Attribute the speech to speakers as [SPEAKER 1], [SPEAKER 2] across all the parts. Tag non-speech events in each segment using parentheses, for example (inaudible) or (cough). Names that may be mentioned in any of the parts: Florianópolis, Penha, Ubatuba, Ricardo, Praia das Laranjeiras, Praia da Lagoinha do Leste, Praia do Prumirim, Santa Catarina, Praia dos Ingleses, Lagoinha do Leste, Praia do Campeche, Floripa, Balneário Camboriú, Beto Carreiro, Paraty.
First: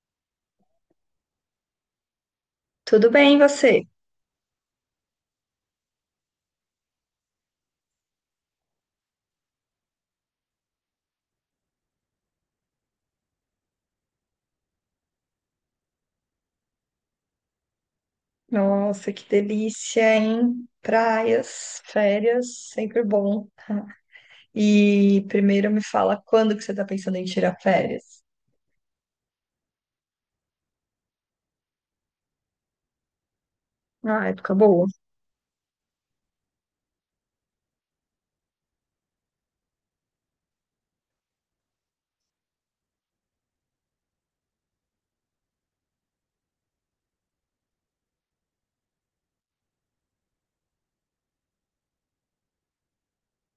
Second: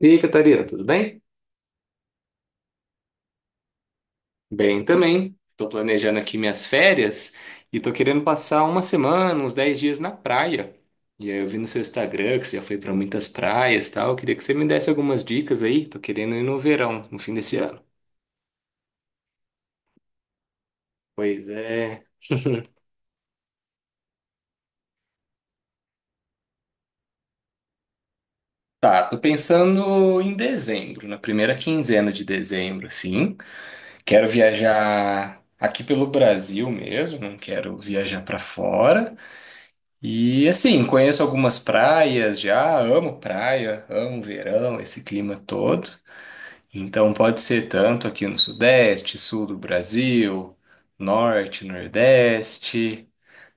[SPEAKER 1] E aí, Catarina, tudo bem?
[SPEAKER 2] Tudo bem, e você?
[SPEAKER 1] Bem também. Estou planejando aqui minhas férias e estou querendo passar uma semana, uns 10 dias na praia. E aí eu vi no seu Instagram que você já foi para muitas praias e tal. Eu queria que você me desse algumas dicas aí. Estou querendo ir no verão, no fim desse ano.
[SPEAKER 2] Nossa, que delícia, hein?
[SPEAKER 1] Pois
[SPEAKER 2] Praias,
[SPEAKER 1] é.
[SPEAKER 2] férias, sempre bom. E primeiro me fala quando que você tá pensando em tirar férias?
[SPEAKER 1] Tá, tô pensando em dezembro, na primeira quinzena de dezembro, assim. Quero
[SPEAKER 2] Ah, época boa.
[SPEAKER 1] viajar aqui pelo Brasil mesmo, não quero viajar para fora. E assim, conheço algumas praias já, amo praia, amo verão, esse clima todo. Então pode ser tanto aqui no Sudeste, Sul do Brasil, Norte, Nordeste.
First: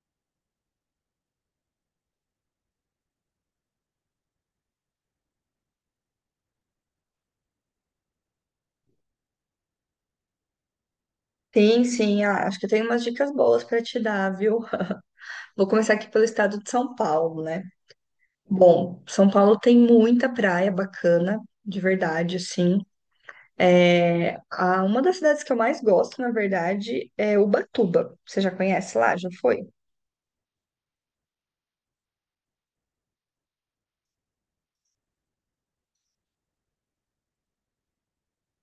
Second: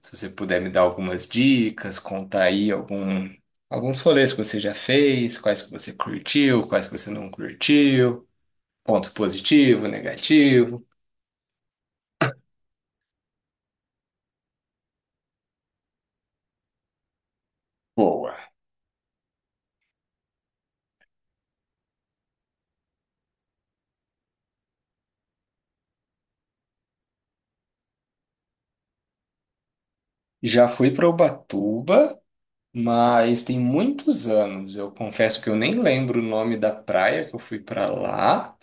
[SPEAKER 1] Se você puder me dar algumas dicas, contar aí algum, alguns rolês que você já fez, quais que você curtiu, quais que você não curtiu, ponto positivo, negativo.
[SPEAKER 2] Sim, sim, ah, acho que eu tenho umas dicas boas para te dar, viu? Vou começar aqui pelo estado de São Paulo, né?
[SPEAKER 1] Boa.
[SPEAKER 2] Bom, São Paulo tem muita praia bacana, de verdade, assim. É, uma das cidades que eu mais gosto, na verdade, é Ubatuba. Você já conhece lá? Já foi?
[SPEAKER 1] Já fui para Ubatuba, mas tem muitos anos, eu confesso que eu nem lembro o nome da praia que eu fui pra lá.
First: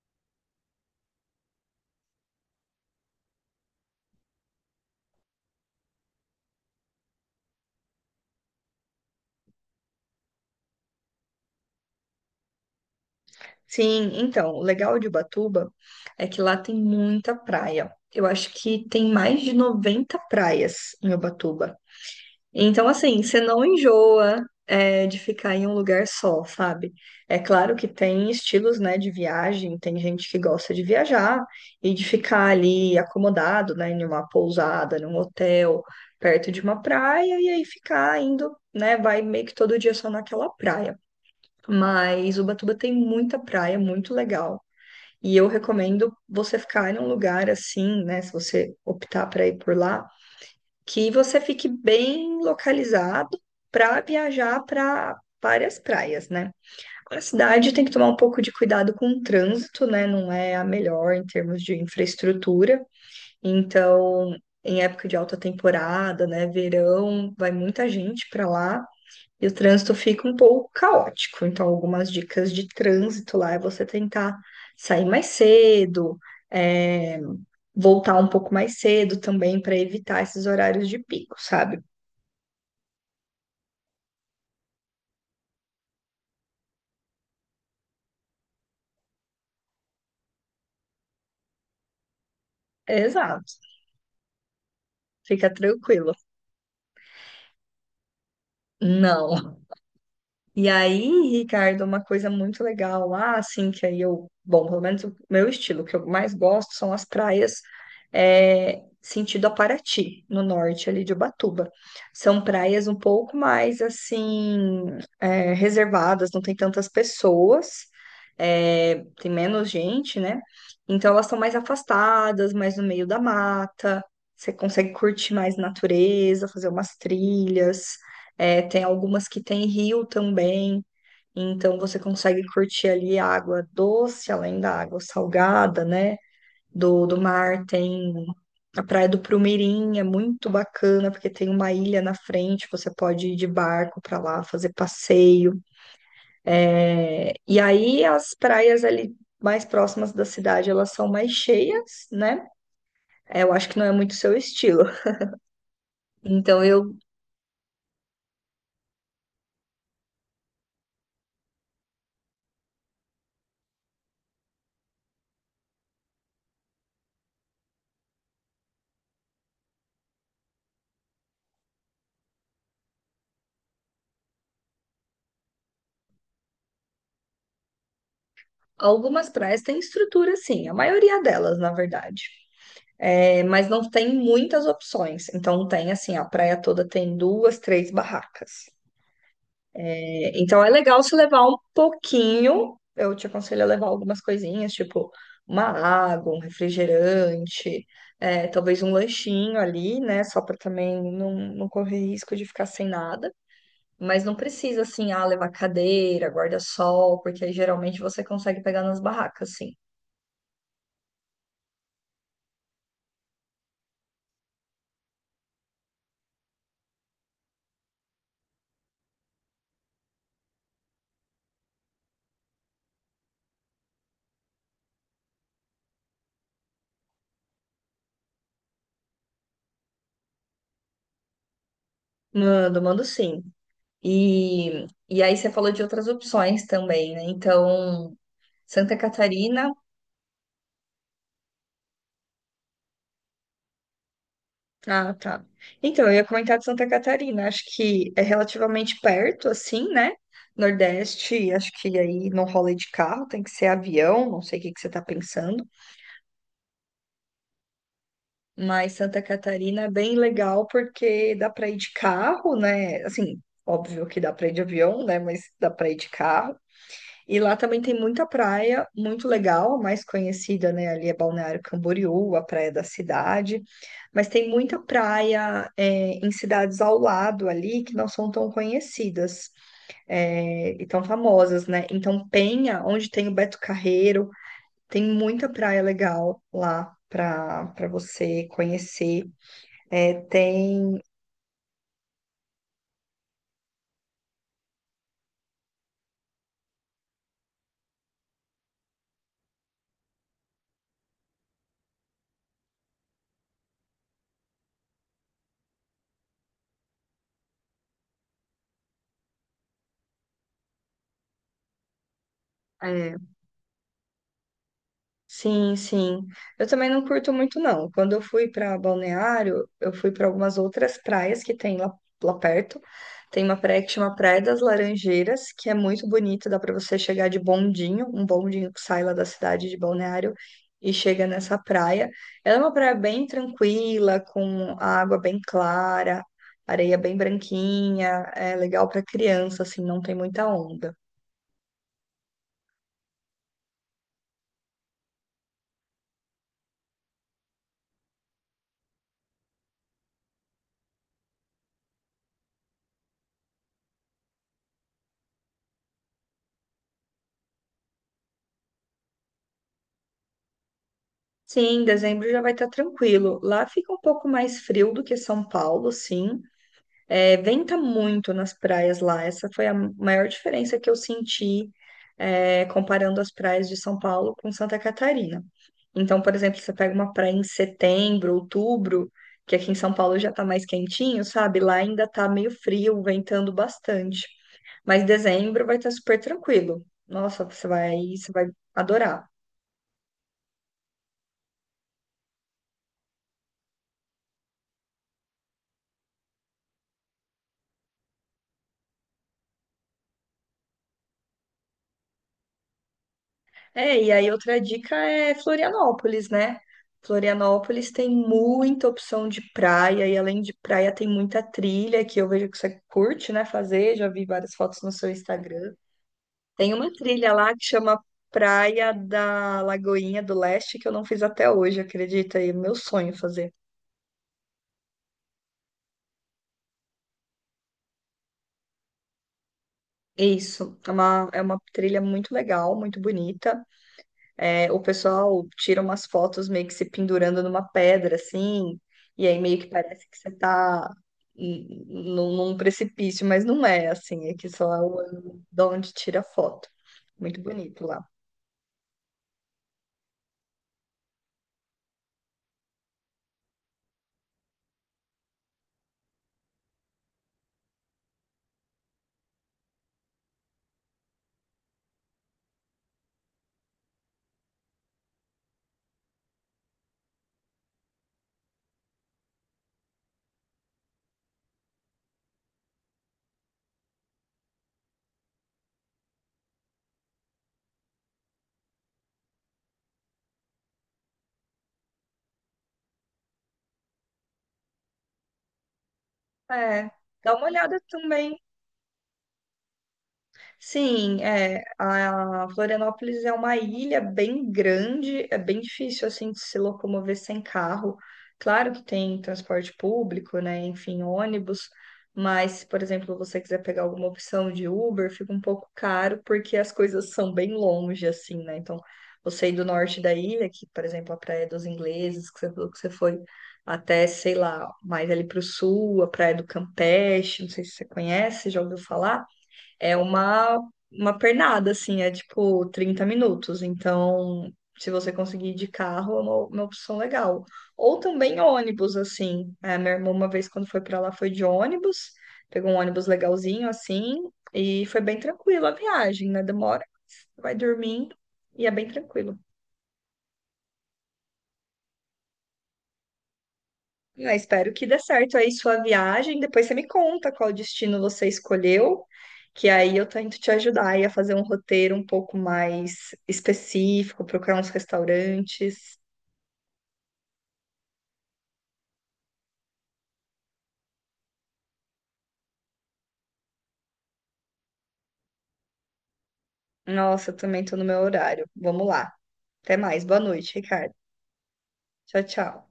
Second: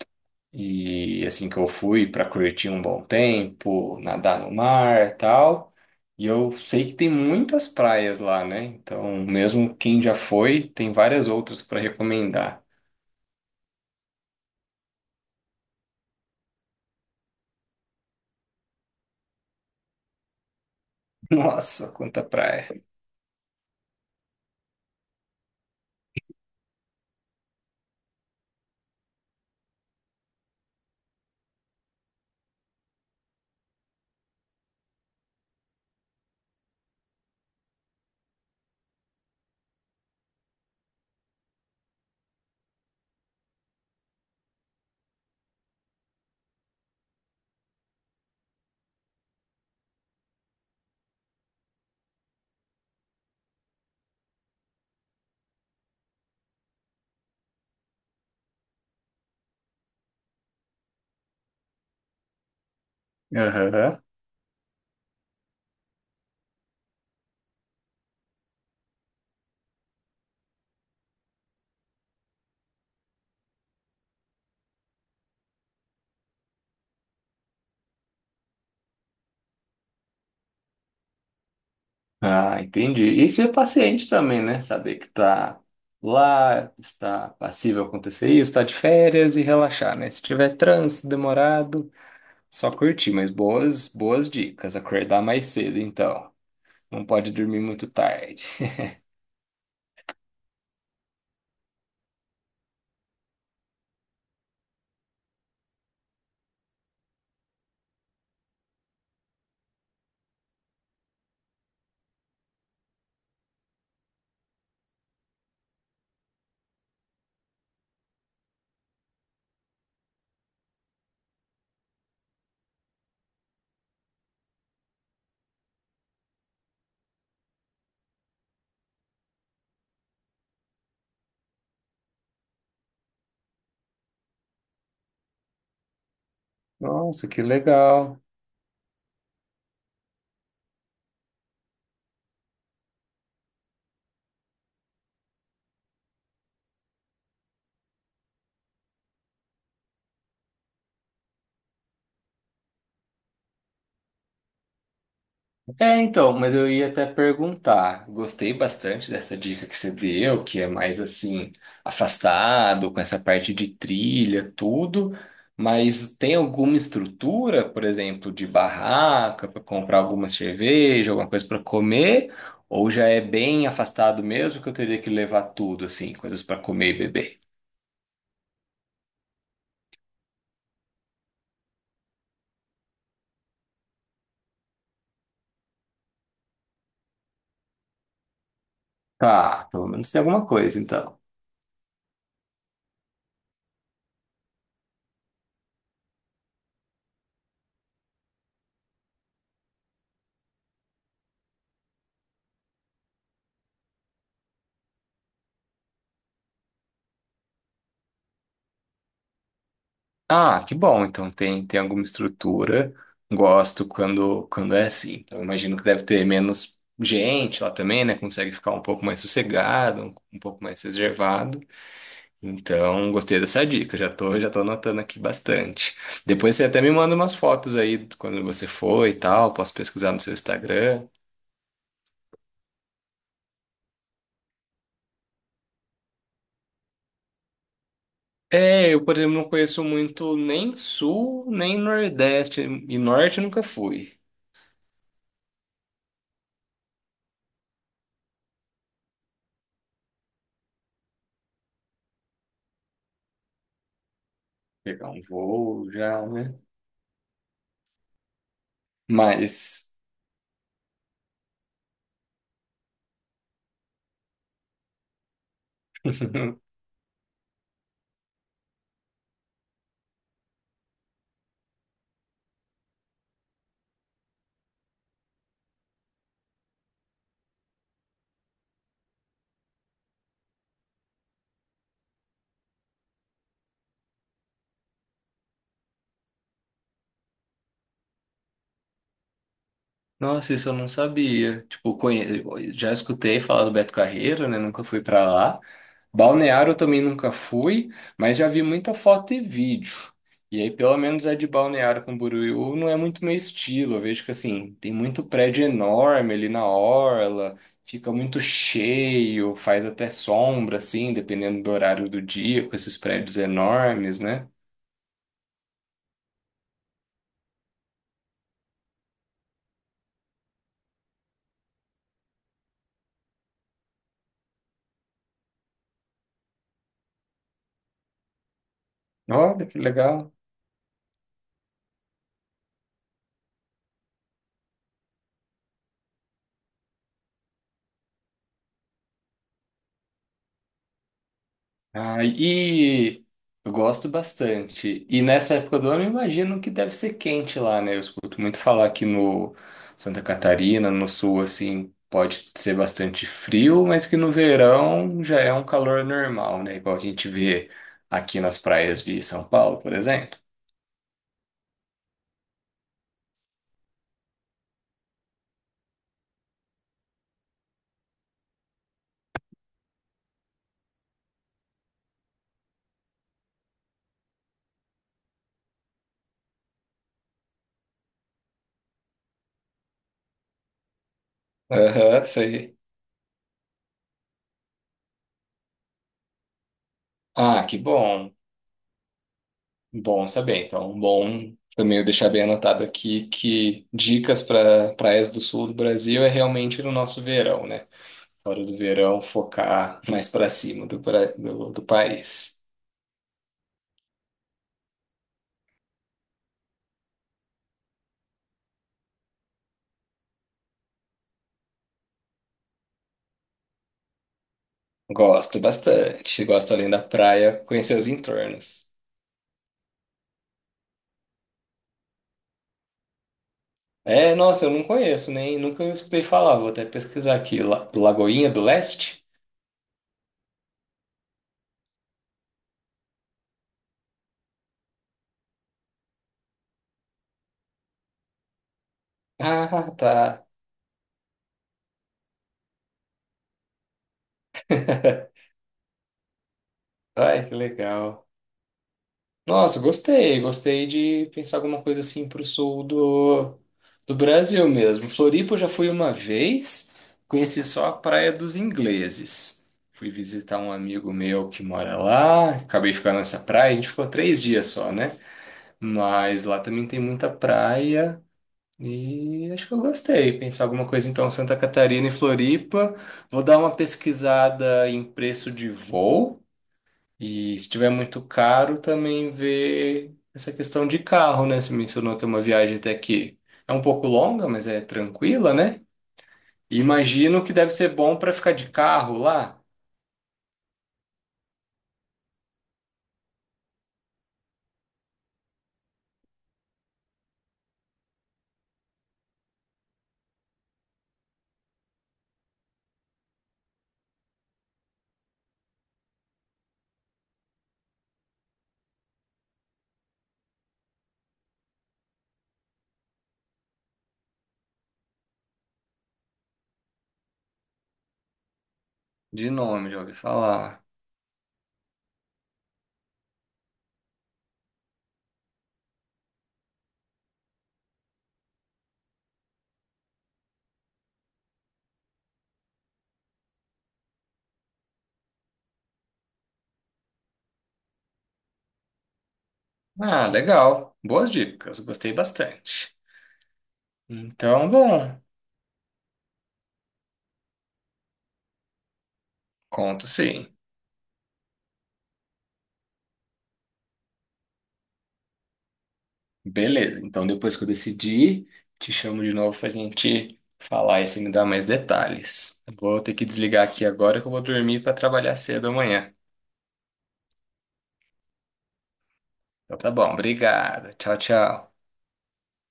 [SPEAKER 1] E assim que eu fui pra curtir um bom tempo, nadar no mar, e tal. E eu sei que tem muitas praias lá, né? Então, mesmo quem já foi, tem várias outras pra recomendar.
[SPEAKER 2] Sim, então, o legal de Ubatuba é que lá tem muita praia. Eu acho que tem mais de 90 praias em
[SPEAKER 1] (laughs)
[SPEAKER 2] Ubatuba.
[SPEAKER 1] Nossa, quanta praia.
[SPEAKER 2] Então, assim, você não enjoa, é, de ficar em um lugar só, sabe? É claro que tem estilos, né, de viagem, tem gente que gosta de viajar e de ficar ali acomodado, né, em uma pousada, num hotel, perto de uma praia, e aí ficar indo, né, vai meio que todo dia só naquela praia. Mas Ubatuba tem muita praia, muito legal. E eu recomendo você ficar em um lugar assim, né? Se você optar para ir por lá, que você fique bem localizado para viajar para várias praias, né? A cidade tem que tomar um pouco de cuidado com o trânsito, né? Não é a melhor em termos de infraestrutura.
[SPEAKER 1] Aham.
[SPEAKER 2] Então, em época de alta temporada, né? Verão, vai muita gente para lá. E o trânsito fica um pouco caótico. Então, algumas dicas de trânsito lá é você tentar sair mais cedo, é, voltar um pouco mais cedo também para evitar esses horários de pico, sabe?
[SPEAKER 1] Ah, entendi. Isso é paciente também, né? Saber que tá lá, está passível acontecer isso, está de férias e relaxar, né? Se tiver trânsito demorado, só curtir, mas
[SPEAKER 2] Exato.
[SPEAKER 1] boas, boas dicas. Acordar mais
[SPEAKER 2] Fica
[SPEAKER 1] cedo,
[SPEAKER 2] tranquilo.
[SPEAKER 1] então. Não pode dormir muito tarde.
[SPEAKER 2] Não. E aí, Ricardo, uma coisa muito legal lá, assim, que aí eu, bom, pelo menos o meu estilo, o que eu mais gosto são as praias, é, sentido a Paraty, no norte ali de Ubatuba. São praias um pouco mais, assim, é, reservadas, não tem tantas pessoas, é, tem menos gente, né? Então elas são mais afastadas, mais no meio da mata, você consegue curtir mais natureza, fazer umas trilhas. É, tem algumas que tem rio também, então você consegue curtir ali a água doce, além da água salgada, né? Do
[SPEAKER 1] Nossa, que
[SPEAKER 2] mar, tem
[SPEAKER 1] legal.
[SPEAKER 2] a Praia do Prumirim, é muito bacana, porque tem uma ilha na frente, você pode ir de barco para lá, fazer passeio. É, e aí as praias ali mais próximas da cidade, elas são mais cheias, né? É, eu acho que não é muito seu estilo.
[SPEAKER 1] É, então, mas
[SPEAKER 2] Então,
[SPEAKER 1] eu ia até perguntar. Gostei bastante dessa dica que você deu, que é mais assim, afastado, com essa parte de trilha, tudo. Mas tem alguma estrutura, por exemplo, de barraca para comprar alguma cerveja, alguma coisa para comer? Ou já é bem afastado mesmo que eu teria que levar tudo, assim, coisas para comer e beber?
[SPEAKER 2] algumas praias têm estrutura, sim, a maioria delas, na verdade. É, mas não tem muitas opções. Então tem assim, a praia toda tem duas, três barracas.
[SPEAKER 1] Tá, pelo menos tem
[SPEAKER 2] É,
[SPEAKER 1] alguma
[SPEAKER 2] então é
[SPEAKER 1] coisa,
[SPEAKER 2] legal se
[SPEAKER 1] então.
[SPEAKER 2] levar um pouquinho. Eu te aconselho a levar algumas coisinhas, tipo uma água, um refrigerante, é, talvez um lanchinho ali, né? Só para também não, não correr risco de ficar sem nada. Mas não precisa assim, ah, levar cadeira, guarda-sol, porque aí geralmente você consegue pegar nas barracas, sim.
[SPEAKER 1] Ah, que bom. Então tem, tem alguma estrutura. Gosto quando, quando é assim. Então imagino que deve ter menos gente lá também, né? Consegue ficar um pouco mais sossegado, um pouco mais reservado. Então gostei dessa dica. Já tô anotando aqui bastante. Depois você até me manda umas fotos aí de quando você foi e tal. Posso pesquisar no seu Instagram.
[SPEAKER 2] Mando, mando sim. E aí você falou de outras opções também, né? Então,
[SPEAKER 1] É,
[SPEAKER 2] Santa
[SPEAKER 1] eu, por exemplo, não
[SPEAKER 2] Catarina.
[SPEAKER 1] conheço muito nem sul, nem nordeste. E norte eu nunca fui.
[SPEAKER 2] Ah, tá. Então, eu ia comentar de Santa Catarina. Acho que é relativamente perto, assim, né? Nordeste, acho que aí não rola de carro, tem que ser avião, não sei o que que você tá
[SPEAKER 1] Pegar um
[SPEAKER 2] pensando.
[SPEAKER 1] voo já, né?
[SPEAKER 2] Mas Santa Catarina é
[SPEAKER 1] Mas.
[SPEAKER 2] bem legal porque dá para ir de carro, né? Assim, óbvio que dá para ir de avião, né? Mas dá para ir de carro.
[SPEAKER 1] (laughs)
[SPEAKER 2] E lá também tem muita praia, muito legal, a mais conhecida, né? Ali é Balneário Camboriú, a praia da cidade. Mas tem muita praia, é, em cidades ao lado ali que não são tão conhecidas, é, e tão famosas, né? Então, Penha, onde tem o Beto Carreiro, tem muita praia legal lá para você conhecer. É,
[SPEAKER 1] Nossa, isso eu não
[SPEAKER 2] tem
[SPEAKER 1] sabia. Tipo, conhe... já escutei falar do Beto Carreiro, né? Nunca fui pra lá. Balneário eu também nunca fui, mas já vi muita foto e vídeo. E aí, pelo menos é de Balneário Camboriú não é muito meu estilo. Eu vejo que, assim, tem muito prédio enorme ali na orla, fica muito cheio, faz até sombra, assim, dependendo do horário do dia, com esses
[SPEAKER 2] é,
[SPEAKER 1] prédios enormes, né?
[SPEAKER 2] sim, sim. Eu também não curto muito, não. Quando eu fui para Balneário, eu fui para algumas outras praias que tem lá, perto. Tem uma praia que chama Praia das Laranjeiras, que é muito bonita, dá para você chegar de bondinho, um bondinho que sai lá da cidade
[SPEAKER 1] Olha,
[SPEAKER 2] de
[SPEAKER 1] que legal.
[SPEAKER 2] Balneário e chega nessa praia. Ela é uma praia bem tranquila, com a água bem clara, areia bem branquinha, é legal para criança, assim, não tem muita onda.
[SPEAKER 1] Ah, e eu gosto bastante. E nessa época do ano, eu imagino que deve ser quente lá, né? Eu escuto muito falar que no Santa Catarina, no sul, assim, pode ser bastante frio, mas que no verão já é um calor normal, né? Igual a gente vê aqui nas praias de São Paulo, por exemplo.
[SPEAKER 2] Sim, dezembro já vai estar tranquilo. Lá fica um pouco mais frio do que São Paulo, sim. É, venta muito nas praias lá. Essa foi a maior diferença que eu senti, é, comparando as praias de São Paulo com Santa Catarina. Então, por exemplo, você pega uma praia em setembro, outubro, que aqui em São Paulo já tá mais quentinho, sabe? Lá ainda
[SPEAKER 1] Aham,
[SPEAKER 2] tá meio
[SPEAKER 1] sei.
[SPEAKER 2] frio, ventando bastante. Mas dezembro vai estar super tranquilo. Nossa,
[SPEAKER 1] Ah,
[SPEAKER 2] você
[SPEAKER 1] que
[SPEAKER 2] vai, você
[SPEAKER 1] bom.
[SPEAKER 2] vai adorar.
[SPEAKER 1] Bom saber. Então, bom também eu deixar bem anotado aqui que dicas para praias do sul do Brasil é realmente no nosso verão, né? Fora do verão, focar mais para cima do, do país.
[SPEAKER 2] É, e aí outra dica é Florianópolis, né? Florianópolis tem muita opção de praia, e além de praia, tem muita trilha que eu vejo que você curte, né? Fazer, já vi várias fotos no seu
[SPEAKER 1] Gosto
[SPEAKER 2] Instagram.
[SPEAKER 1] bastante. Gosto,
[SPEAKER 2] Tem
[SPEAKER 1] além
[SPEAKER 2] uma
[SPEAKER 1] da
[SPEAKER 2] trilha lá
[SPEAKER 1] praia,
[SPEAKER 2] que
[SPEAKER 1] conhecer
[SPEAKER 2] chama
[SPEAKER 1] os entornos.
[SPEAKER 2] Praia da Lagoinha do Leste, que eu não fiz até hoje, acredita? E é meu sonho fazer.
[SPEAKER 1] É, nossa, eu não conheço, nem nunca eu escutei falar. Vou até pesquisar aqui. Lagoinha do Leste?
[SPEAKER 2] Isso, é uma trilha muito legal, muito bonita. É, o pessoal tira umas fotos meio que se pendurando numa pedra, assim, e aí meio que
[SPEAKER 1] Ah,
[SPEAKER 2] parece que
[SPEAKER 1] tá.
[SPEAKER 2] você tá num precipício, mas não é, assim, é que só é o ângulo
[SPEAKER 1] (laughs)
[SPEAKER 2] de onde tira a foto.
[SPEAKER 1] Ai,
[SPEAKER 2] Muito
[SPEAKER 1] que
[SPEAKER 2] bonito lá.
[SPEAKER 1] legal. Nossa, gostei. Gostei de pensar alguma coisa assim pro sul do Brasil mesmo. Floripa eu já fui uma vez, conheci só a Praia dos Ingleses. Fui visitar um amigo meu que mora lá, acabei ficando nessa praia, a gente ficou 3 dias só, né? Mas lá também tem muita praia e acho que eu gostei. Pensar alguma coisa então, Santa Catarina e Floripa. Vou dar uma pesquisada em preço de voo. E se tiver muito caro, também ver essa questão de carro, né? Você mencionou que é uma viagem até que é um pouco longa, mas é tranquila, né? E
[SPEAKER 2] É, dá
[SPEAKER 1] imagino
[SPEAKER 2] uma
[SPEAKER 1] que deve
[SPEAKER 2] olhada
[SPEAKER 1] ser bom para
[SPEAKER 2] também
[SPEAKER 1] ficar de carro lá.
[SPEAKER 2] sim, é, a Florianópolis é uma ilha bem grande, é bem difícil assim de se locomover sem carro. Claro que tem transporte público, né, enfim, ônibus, mas se, por exemplo, você quiser pegar alguma opção de Uber, fica um pouco caro porque as coisas são bem longe assim, né? Então, você ir do norte da ilha, que, por exemplo, a Praia dos Ingleses, que você falou que você foi até, sei lá, mais ali para o sul, a Praia do Campeche, não sei se você conhece, já ouviu falar?
[SPEAKER 1] De nome,
[SPEAKER 2] É
[SPEAKER 1] já ouvi
[SPEAKER 2] uma,
[SPEAKER 1] falar.
[SPEAKER 2] uma pernada, assim, é tipo 30 minutos. Então, se você conseguir ir de carro, é uma opção legal. Ou também ônibus, assim. É, minha irmã, uma vez quando foi pra lá, foi de ônibus, pegou um ônibus legalzinho, assim, e foi bem tranquilo a viagem, né? Demora, vai dormindo e é bem tranquilo.
[SPEAKER 1] Ah, legal. Boas dicas, gostei bastante.
[SPEAKER 2] Ah,
[SPEAKER 1] Então,
[SPEAKER 2] espero que dê
[SPEAKER 1] bom,
[SPEAKER 2] certo aí sua viagem. Depois você me conta qual destino você escolheu, que aí eu
[SPEAKER 1] conto
[SPEAKER 2] tento
[SPEAKER 1] sim.
[SPEAKER 2] te ajudar aí a fazer um roteiro um pouco mais específico, procurar uns restaurantes.
[SPEAKER 1] Beleza, então depois que eu decidir, te chamo de novo pra gente falar e você me dar mais detalhes. Vou ter que desligar aqui agora que eu vou dormir para trabalhar cedo amanhã.
[SPEAKER 2] Nossa, eu também tô no meu horário. Vamos lá. Até
[SPEAKER 1] Então tá
[SPEAKER 2] mais.
[SPEAKER 1] bom,
[SPEAKER 2] Boa noite,
[SPEAKER 1] obrigado.
[SPEAKER 2] Ricardo.
[SPEAKER 1] Tchau, tchau.
[SPEAKER 2] Tchau, tchau.